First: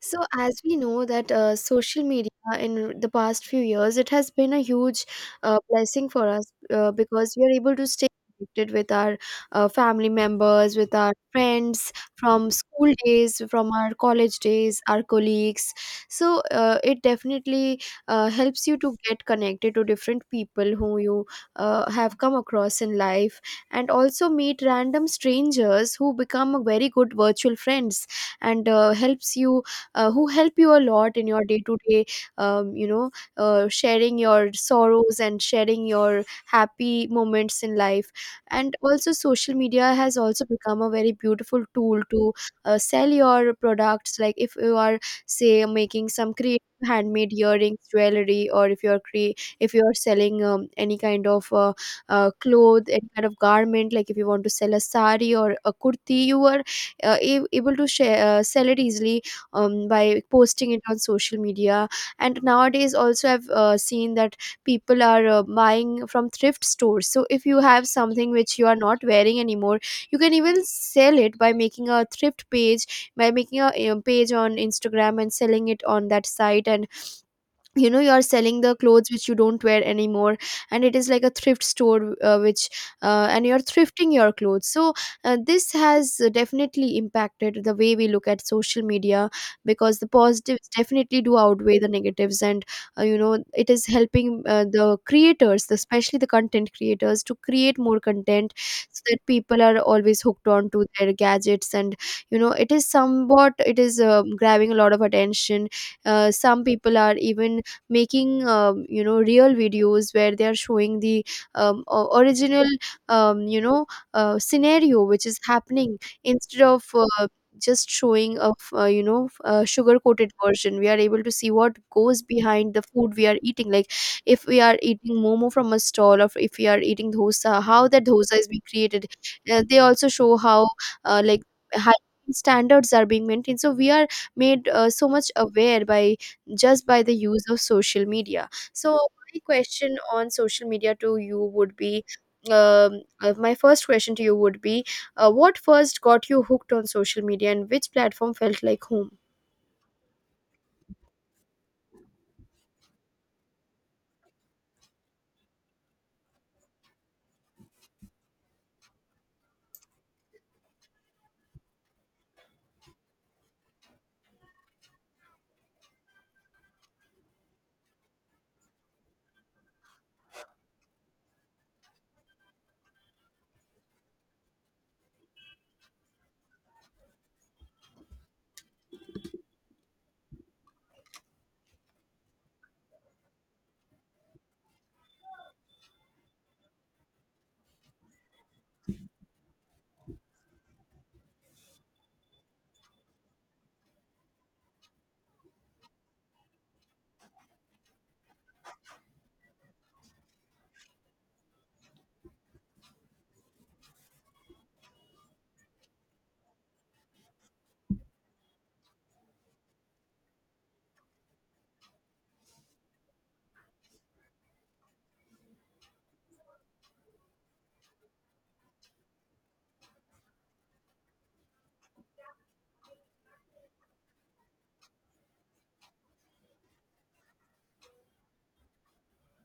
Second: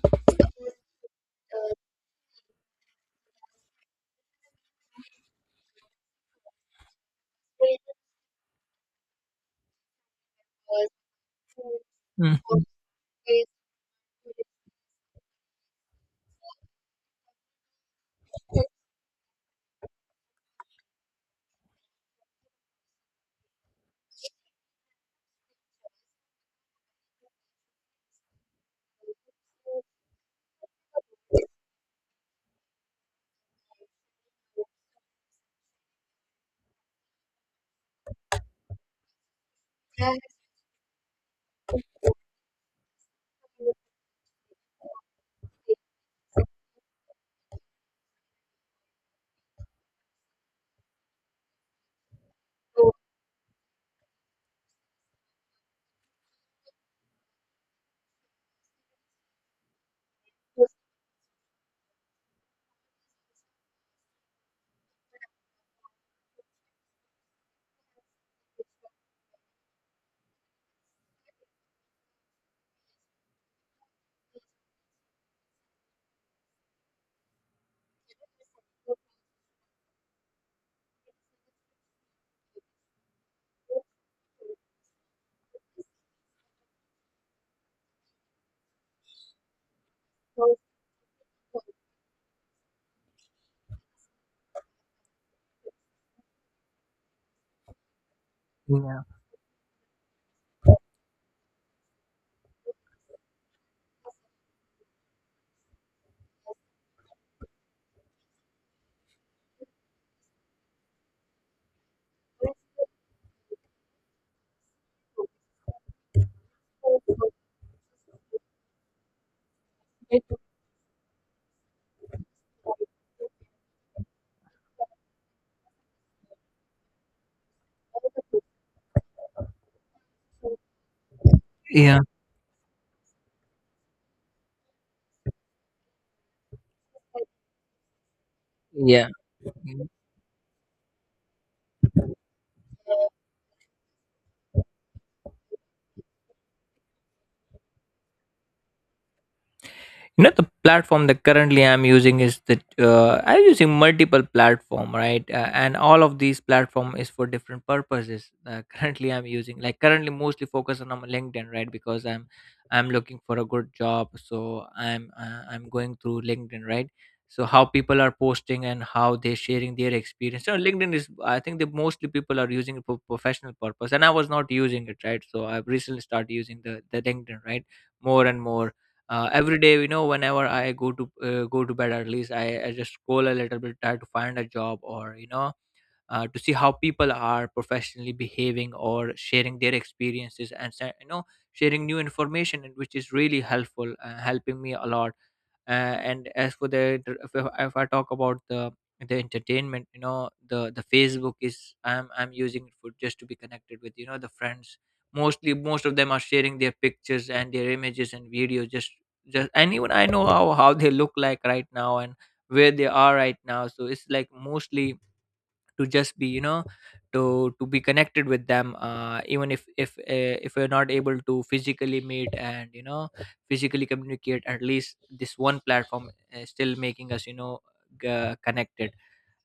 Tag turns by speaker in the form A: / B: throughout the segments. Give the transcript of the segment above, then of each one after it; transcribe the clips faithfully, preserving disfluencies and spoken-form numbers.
A: So as we know that uh, social media in the past few years, it has been a huge uh, blessing for us uh, because we are able to stay connected with our uh, family members, with our friends
B: Mm,
A: from school days, from our college days, our colleagues. So uh, it definitely uh, helps you to get connected to different people who you uh, have come across in life, and also meet random strangers who become a very good virtual friends and uh, helps you uh, who help you a lot in your day to day um, you know uh, sharing your sorrows and sharing your happy moments in life. And also, social media has also become a very beautiful tool to uh, sell your products, like if you are say making some creative handmade earrings jewelry, or if you're cre- if you're selling um, any kind of uh, uh, cloth, any kind of garment, like if you want to sell a sari or a kurti, you are uh, a- able to share, uh, sell it easily um, by posting it on social media. And nowadays, also, I've uh, seen that people are uh, buying from thrift stores. So if you have something which you are not wearing anymore, you can even sell it by making a thrift page, by making a uh, page on Instagram and selling it on that site. And you know, you are selling the clothes which you don't wear anymore, and it is like a thrift store, uh, which uh, and you're thrifting your clothes. So uh, this has definitely impacted the way we look at social media, because the positives definitely do outweigh the negatives. And uh, you know, it is helping uh, the creators, especially the content creators, to create more content, so
B: yeah,
A: that people are always hooked on to their gadgets. And you know, it is somewhat, it is um grabbing a lot of attention. Uh, some people are even making um, you know, real videos where they are showing the um, o- original um, you know uh, scenario which is happening, instead of uh, just showing a f- uh, you know, f- uh, sugar coated version. We are able to see what goes behind the food we are eating, like if we are eating momo from a stall, or if we are eating dosa, how that dosa is being created. Uh, they also show how, uh, like high
B: yeah,
A: standards are being maintained. So we are made uh, so much aware by, just by the use of social media. So
B: yeah.
A: my question on social media to you would be, um, uh, my first question to you would be, uh, what first got you hooked on social media, and which platform felt like home?
B: You know, the platform that currently I'm using is that uh, I'm using multiple platform, right? Uh, and all of these platform is for different purposes. Uh, currently I'm using, like, currently mostly focus on my LinkedIn, right? Because i'm i'm looking for a good job, so i'm uh, i'm going through LinkedIn, right? So how people are posting and how they're sharing their experience. So LinkedIn is, I think, the mostly people are using it for professional purpose, and I was not using it, right? So I've recently started using the the LinkedIn, right? More and more. Uh, every day, you know, whenever I go to uh, go to bed, at least I, I just scroll a little bit, try to find a job, or you know uh, to see how people are professionally behaving or sharing their experiences and sa- you know, sharing new information, and which is really helpful, uh, helping me a lot. Uh, and as for the the- if, I- if I talk about the the entertainment, you know, the the Facebook is, i'm i'm using it for just to be connected with, you know, the friends. Mostly most of them are sharing their pictures and their images and videos. Just just and even I know how how they look like right now, and where they are right now. So it's like mostly to just be, you know, to to be connected with them, uh, even if if uh, if we're not able to physically meet, and, you know, physically communicate, at least this one platform is still making us, you know, g- connected.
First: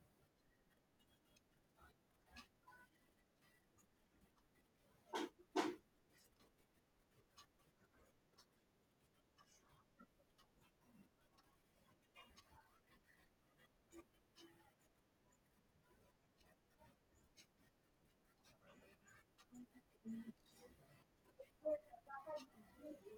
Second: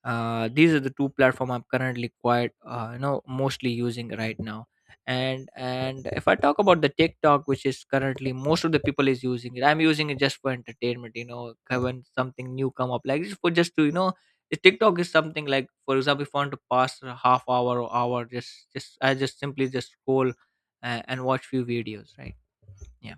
B: uh, These are the two platform I'm currently quite, uh, you know, mostly using right now. And and if I talk about the TikTok, which is currently most of the people is using it, I'm using it just for entertainment, you know, when something new come up, like just for just to, you know, the TikTok is something like, for example, if I want to pass a half hour or hour, just just I just simply just scroll uh, and watch few videos, right? yeah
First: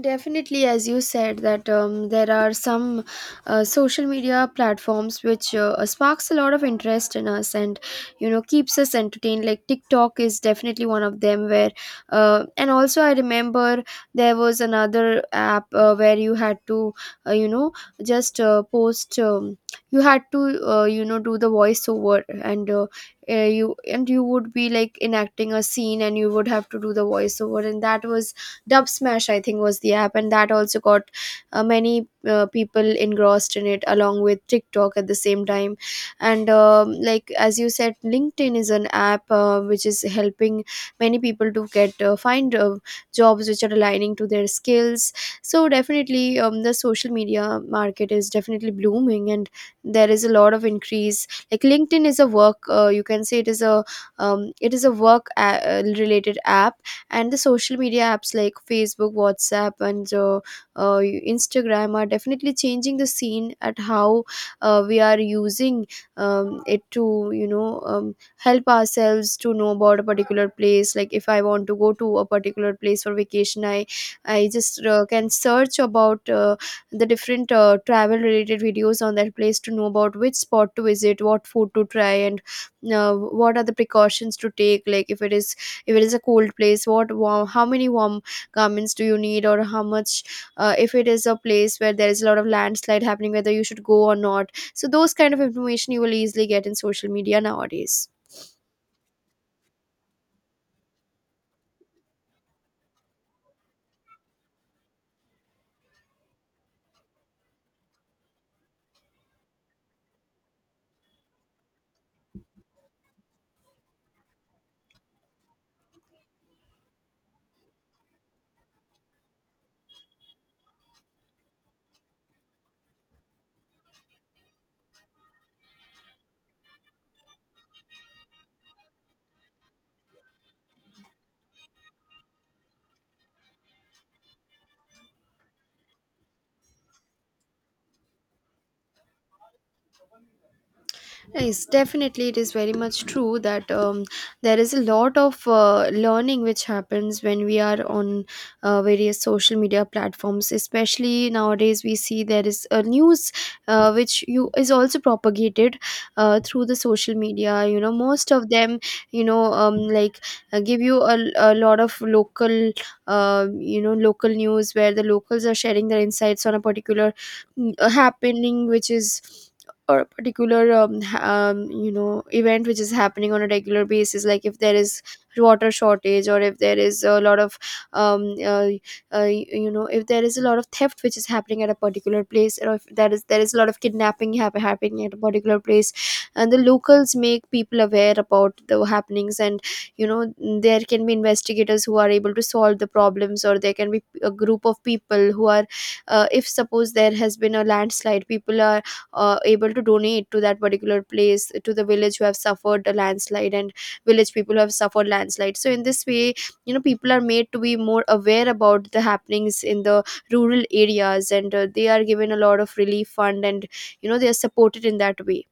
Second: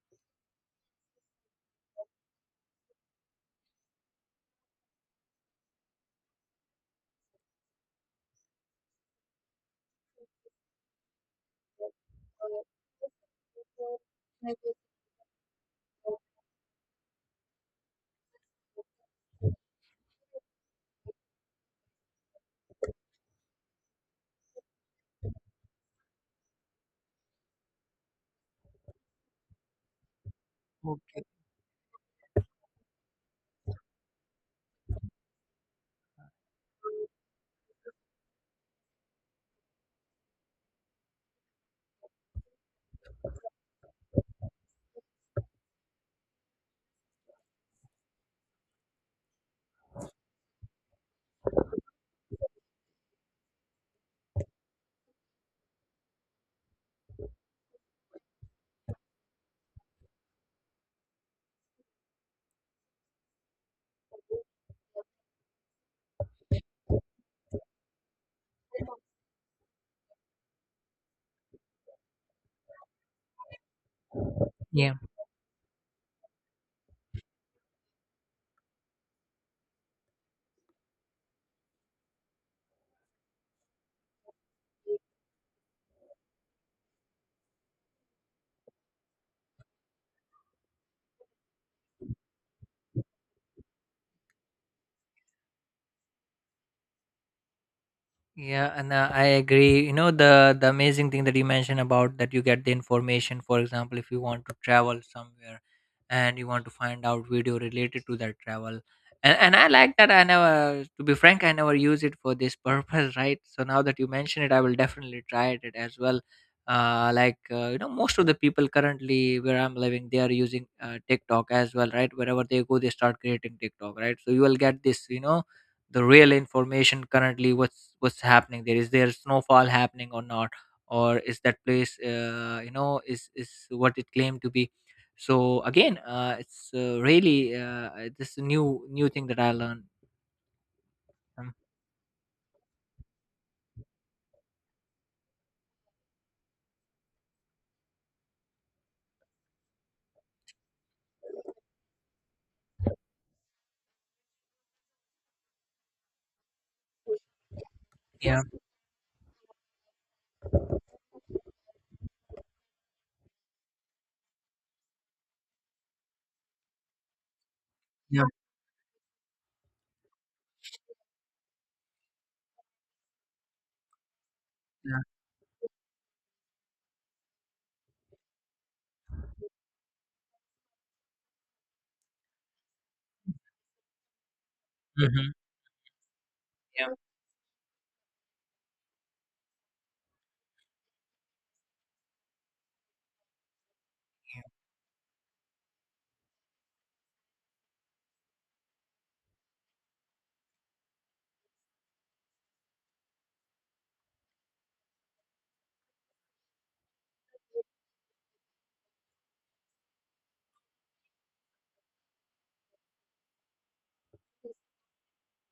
A: Definitely, as you said, that um, there are some uh, social media platforms which uh, uh, sparks a lot of interest in us and you know, keeps us entertained. Like TikTok is definitely one of them. Where uh, and also, I remember there was another app uh, where you had to uh, you know just uh, post. Um, you had to uh, you know, do the voiceover, and. Uh, uh, you, and you would be like enacting a scene, and you would have to do the voiceover, and that was Dub Smash, I think, was the app, and that also got
B: Okay.
A: uh, many uh, people engrossed in it, along with TikTok at the same time. And um, like as you said, LinkedIn is an app uh, which is helping many people to get uh, find uh, jobs which are aligning to their skills. So definitely, um, the social media market is definitely blooming, and there is a lot of increase. Like LinkedIn is a work, uh, you can say it is a um, it is a work a- uh, related app, and the social media apps like facebook, whatsapp, and uh, uh, instagram are definitely changing the scene at how uh, we are using um, it to, you know, um, help ourselves to know about a particular place. Like if I want to go to a particular place for vacation, i i just
B: yeah
A: uh, can search about uh, the different uh, travel related videos on that place to know about which spot to visit, what food to try, and uh, what are the precautions to take. Like if it is, if it is a cold place, what warm, how many warm garments do you need, or how much, uh, if it is a place where there is a lot of landslide happening, whether you should go or not. So those kind of information you will easily get in social media nowadays.
B: yeah And uh, I agree. You know, the the amazing thing that you mentioned about that you get the information. For example, if you want to travel somewhere and you want to find out video related to that travel, and and I like that. I never, to be frank, I never use it for this purpose, right? So now that you mention it, I will definitely try it as well. Uh, like, uh, you know, most of the people currently where I'm living, they are using uh, TikTok as well, right? Wherever they go, they start creating TikTok, right? So you will get this, you know, the real information currently. What's what's happening there? Is there snowfall happening or not, or is that place, uh, you know, is is what it claimed to be? So again, uh, it's uh, really, uh, this new new thing that I learned. um,
A: Yes, definitely, it is very much true that um, there is a lot of uh, learning which happens when we are on uh, various social media platforms. Especially nowadays, we see there is a news uh, which you, is also propagated uh, through the social media. You know, most
B: yeah
A: of them, you know, um, like uh, give you a, a lot of local, uh, you know, local news where the locals are sharing their insights on a particular mm,
B: yeah
A: happening which is, or a particular um, ha- um, you know, event which is happening on a regular basis. Like if there is
B: yeah,
A: water shortage, or if there is a lot of um, uh, uh, you know, if there is a lot of theft which is happening at a particular place, or if there is there is a lot of kidnapping hap- happening at a
B: hmm
A: particular place, and the locals make people aware about the happenings. And you know, there can be investigators who are able to solve the problems, or there can be a group of people who are, uh, if suppose there has been a landslide, people are uh, able to donate to that particular place, to the village who have suffered a landslide, and village people who have suffered landslide. So in this way, you know, people are made to be more aware about the happenings in the rural areas, and uh, they are given a lot of relief fund, and you know, they are supported in that way.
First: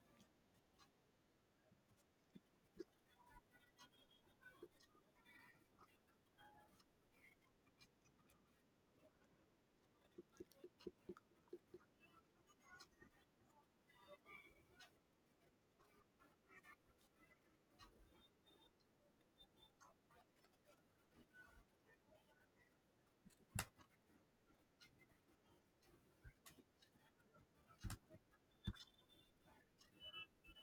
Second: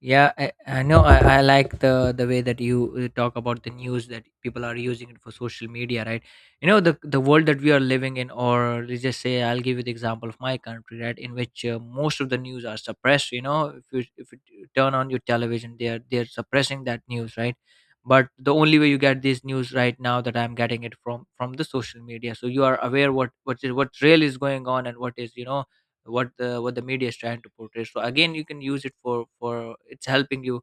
B: Yeah, I, I know. I, I like the the way that you uh, talk about the news that people are using it for social media, right? You know, the the world that we are living in, or let's just say, I'll give you the example of my country, right? In which uh, most of the news are suppressed. You know, if you if you turn on your television, they're they're suppressing that news, right? But the only way you get this news right now, that I'm getting it from from the social media, so you are aware what what is what really is going on, and what is, you know, what the what the media is trying to portray. So again, you can use it for for it's helping you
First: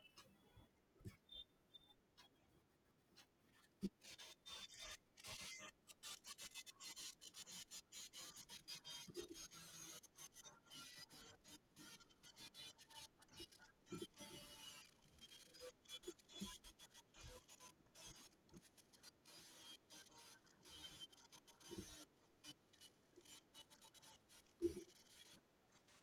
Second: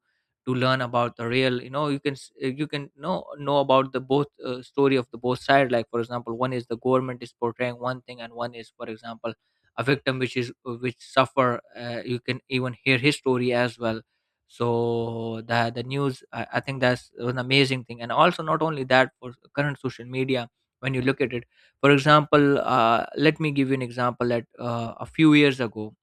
B: to learn about the real, you know, you can s- uh, you can know know about the both uh, story of the both side. Like, for example, one is the government is portraying one thing, and one is, for example, a victim which is eh, which suffer, uh, you can even hear his story as well. So the the news, I, I think that's an amazing thing. And also not only that, for current social media, when you look at it, for example, uh, let me give you an example that uh, a few years ago.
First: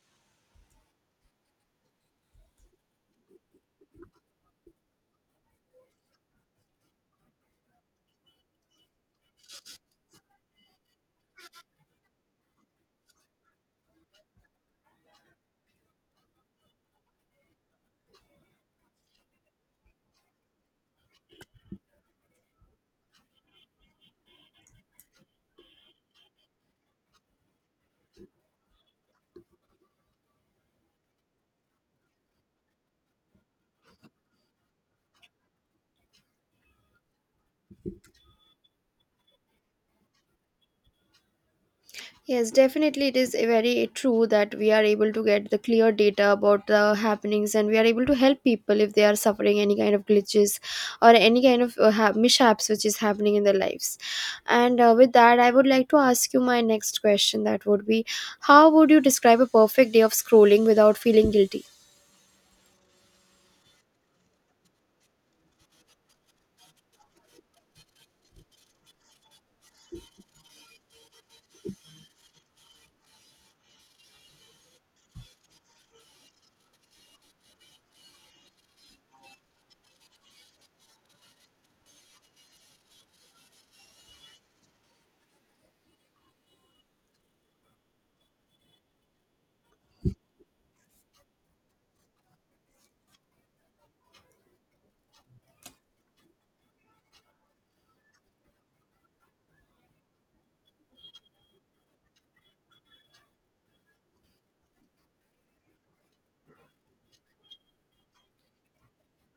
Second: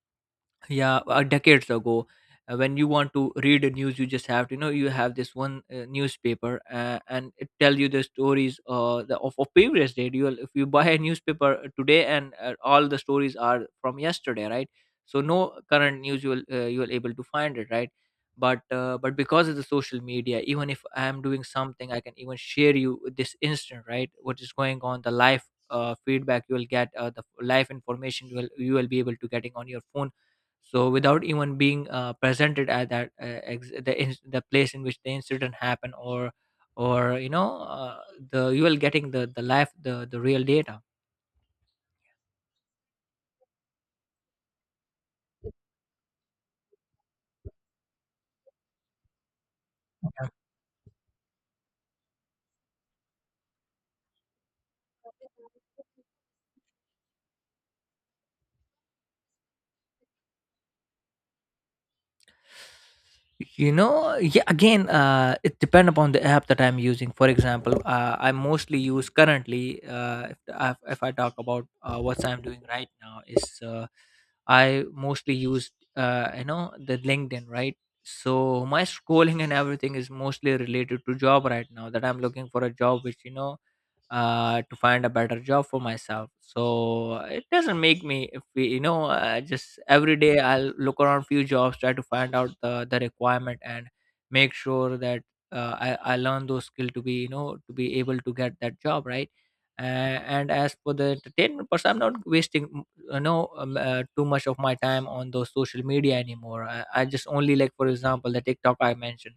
B: yeah uh, Decades ago, uh, when you want to read the news, you just have to, you know, you have this one uh, newspaper, uh, and it tell you the stories, uh, the, of, of previous day. You will, if you buy a newspaper uh, today, and uh, all the stories are from yesterday, right? So no current news you will uh, you will able to find it, right? But uh, but because of the social media, even if I am doing something, I can even share you this instant, right? What is going on, the live uh, feedback you will get, uh, the live information you will you will be able to getting on your phone. So without even being uh, presented at that uh, ex- the in- the place in which the incident happened, or or you know, uh, the you will getting the the life the the real data.
A: Yes, definitely, it is very true that we are able to get the clear data about the happenings, and we are able to help people if they are suffering any kind of glitches or any kind of uh, ha- mishaps which is happening in their lives. And uh, with that, I would like to ask you my next question. That would be, how would you describe a perfect day of scrolling without feeling guilty?
B: You know, yeah, again, uh, it depend upon the app that I'm using. For example, uh, I mostly use currently, uh, if, I- if I talk about uh, what I'm doing right now is, uh, I mostly use, uh, you know, the LinkedIn, right? So my scrolling and everything is mostly related to job right now, that I'm looking for a job, which, you know, uh, to find a better job for myself. So it doesn't make me. If we, you know, uh, just every day I'll look around few jobs, try to find out the the requirement, and make sure that uh, I I learn those skill to be, you know, to be able to get that job, right. Uh, and as for the entertainment person, I'm not wasting, mm, you know um, uh, too much of my time on those social media anymore. I, I just only, like, for example, the TikTok I mentioned,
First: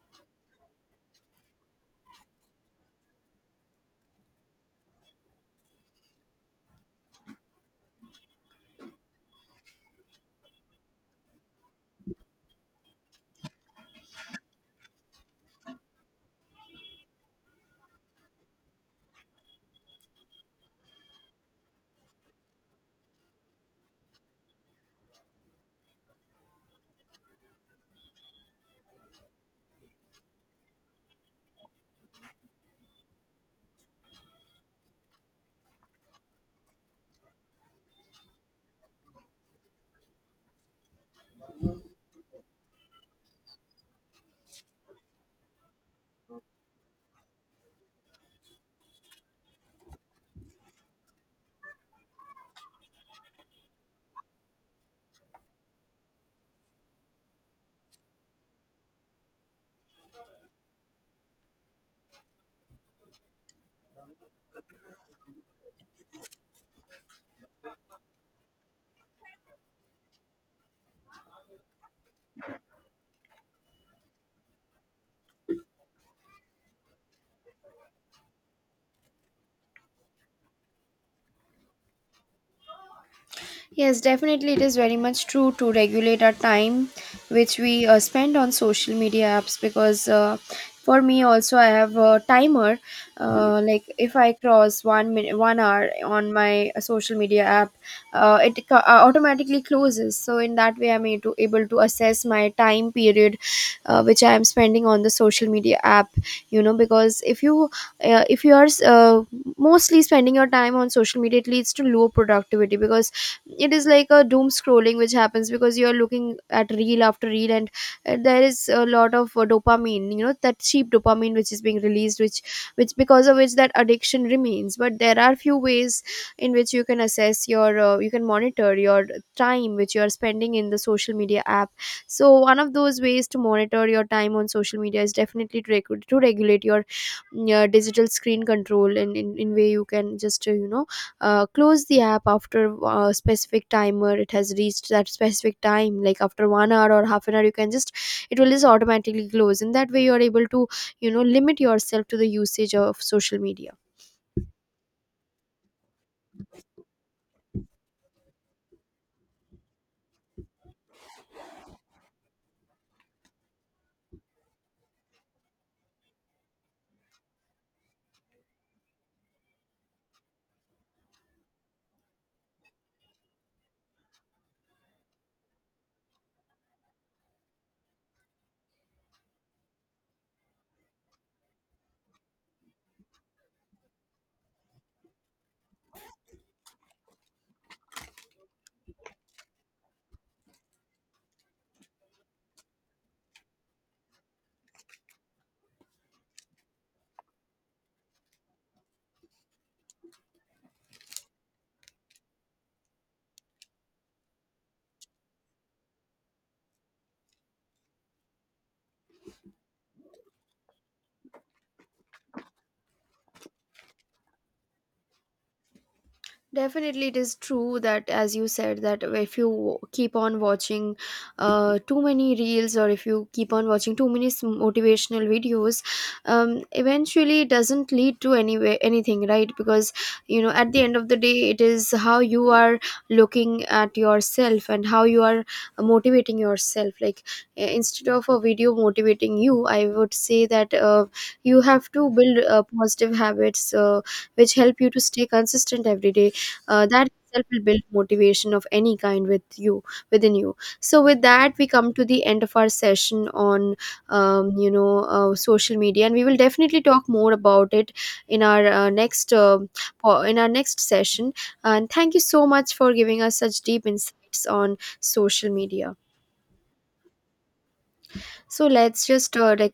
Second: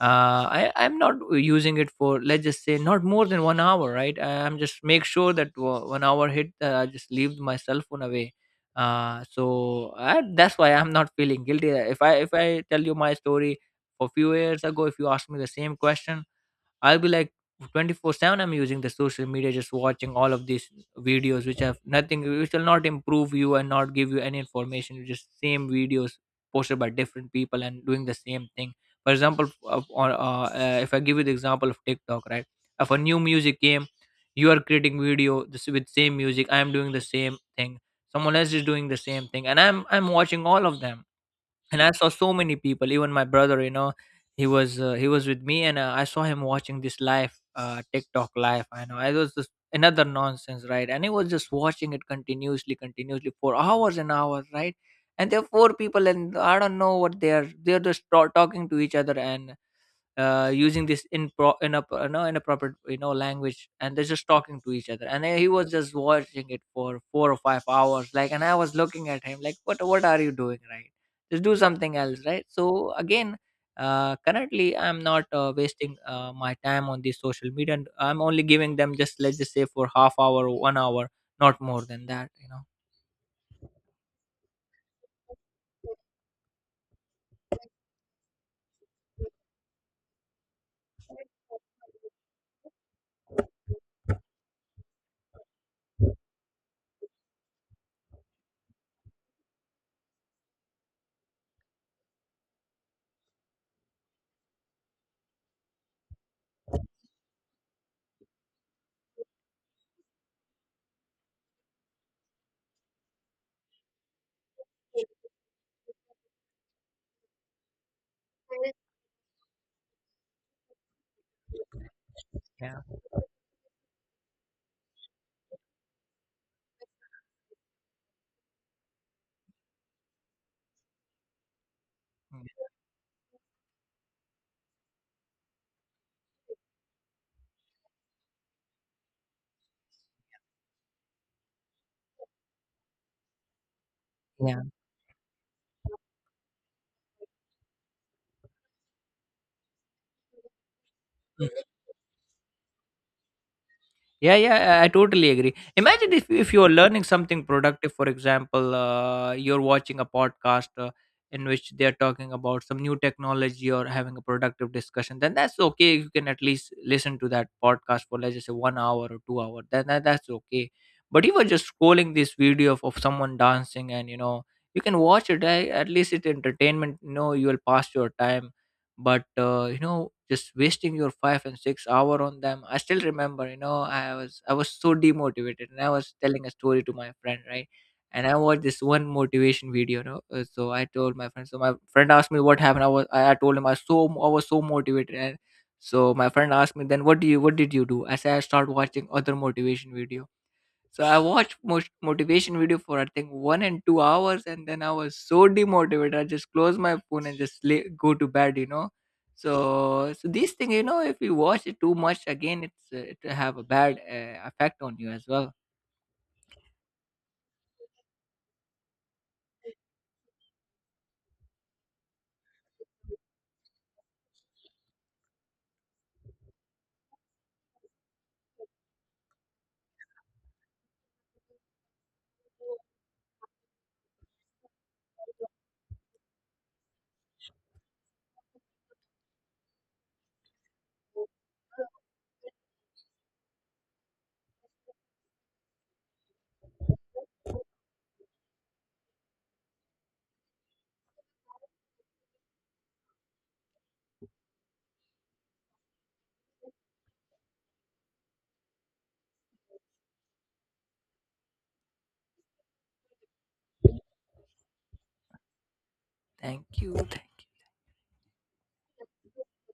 B: uh, I, I'm not using it for, let's just say, not more than one hour, right? I- I'm just make sure that wa- one hour hit, uh, I just leave my cell phone away. Uh, so I, that's why I'm not feeling guilty. If I if I tell you my story for few years ago, if you ask me the same question, I'll be like twenty-four seven I'm using the social media, just watching all of these videos which have nothing, which will not improve you and not give you any information. It's just same videos posted by different people and doing the same thing. For example, of- on uh, uh, if I give you the example of TikTok, right? If a new music came, you are creating video this with same music. I am doing the same thing, someone else is doing the same thing, and I'm I'm watching all of them. And I saw so many people, even my brother, you know, he was uh, he was with me, and uh, I saw him watching this live uh TikTok live. I know it was just another nonsense, right? And he was just watching it continuously continuously for hours and hours, right? And there are four people, and I don't know what they are. They're just ta- talking to each other, and uh, using this in pro in a pro- you know, inappropriate, you know, language, and they're just talking to each other, and he was just watching it for four or five hours, like, and I was looking at him like, what what are you doing, right? Just do something else, right? So again, uh, currently I'm not uh, wasting uh, my time on these social media, and I'm only giving them just, let's just say, for half hour one hour, not more than that, you know.
A: Yes, definitely, it is very much true to regulate our time which we uh, spend on social media apps, because uh, for me also, I have a timer. Uh, like if I cross one minute, one hour on my uh, social media app, uh, it co- uh, automatically closes. So in that way, I'm able to, able to assess my time period, uh, which I am spending on the social media app. You know, because if you uh, if you are uh, mostly spending your time on social media, it leads to low productivity, because it is like a doom scrolling which happens, because you are looking at reel after reel, and uh, there is a lot of uh, dopamine, you know, that cheap dopamine which is being released, which
B: yeah
A: which because of which that addiction remains. But there are few ways in which you can assess your, uh, you can monitor your time which you are spending in the social media app. So
B: Mm.
A: one of those ways to monitor your time on social media is definitely to, reg- to regulate your mm, uh, digital screen control. And in, in way, you can just uh, you know uh, close the app after a specific timer, it has
B: yeah
A: reached that specific time. Like after one hour or half an hour, you can just, it will just automatically close, and that way you are able to, you know, limit yourself to the usage of social media.
B: Yeah, yeah, I I totally agree. Imagine if if you are learning something productive. For example, uh, you're watching a podcast uh, in which they're talking about some new technology or having a productive discussion. Then that's okay. You can at least listen to that podcast for, let's just say, one hour or two hour. Then that, that's okay. But you were just scrolling this video of, of someone dancing, and, you know, you can watch it. eh, At least it's entertainment. You know, you will pass your time. But uh, you know, just wasting your five and six hour on them. I still remember, you know, i was I was so demotivated, and I was telling a story to my friend, right? And I watched this one motivation video, you know. Uh, so I told my friend, so my friend asked me what happened. i was i I told him. I So I was so motivated. And so my friend asked me, then what do you, what did you do? I said I started watching other motivation video. So I watched most motivation video for, I think, one and two hours, and then I was so demotivated. I just closed my phone and just lay, go to bed, you know. So, so these thing, you know, if you watch it too much, again, it's uh, it have a bad uh, effect on you as well.
A: Definitely, it is true that, as you said, that if you w- keep on watching uh, too many reels, or if you keep on watching too many s- motivational videos, um, eventually it doesn't lead to anywhere anything, right? Because you know, at the end of the day, it is how you are looking at yourself and how you are motivating yourself. Like uh, instead of a video motivating you, I would say that uh, you have to build uh, positive habits uh, which help you to stay consistent every day. Uh, that itself will build motivation of any kind with you, within you. So with that, we come to the end of our session on um, you know uh, social media, and we will definitely talk more about it in our uh, next uh, po- in our next session. And thank you so much for giving us such deep insights on social media.
B: Thank you. Thank you.
A: So let's just uh, like,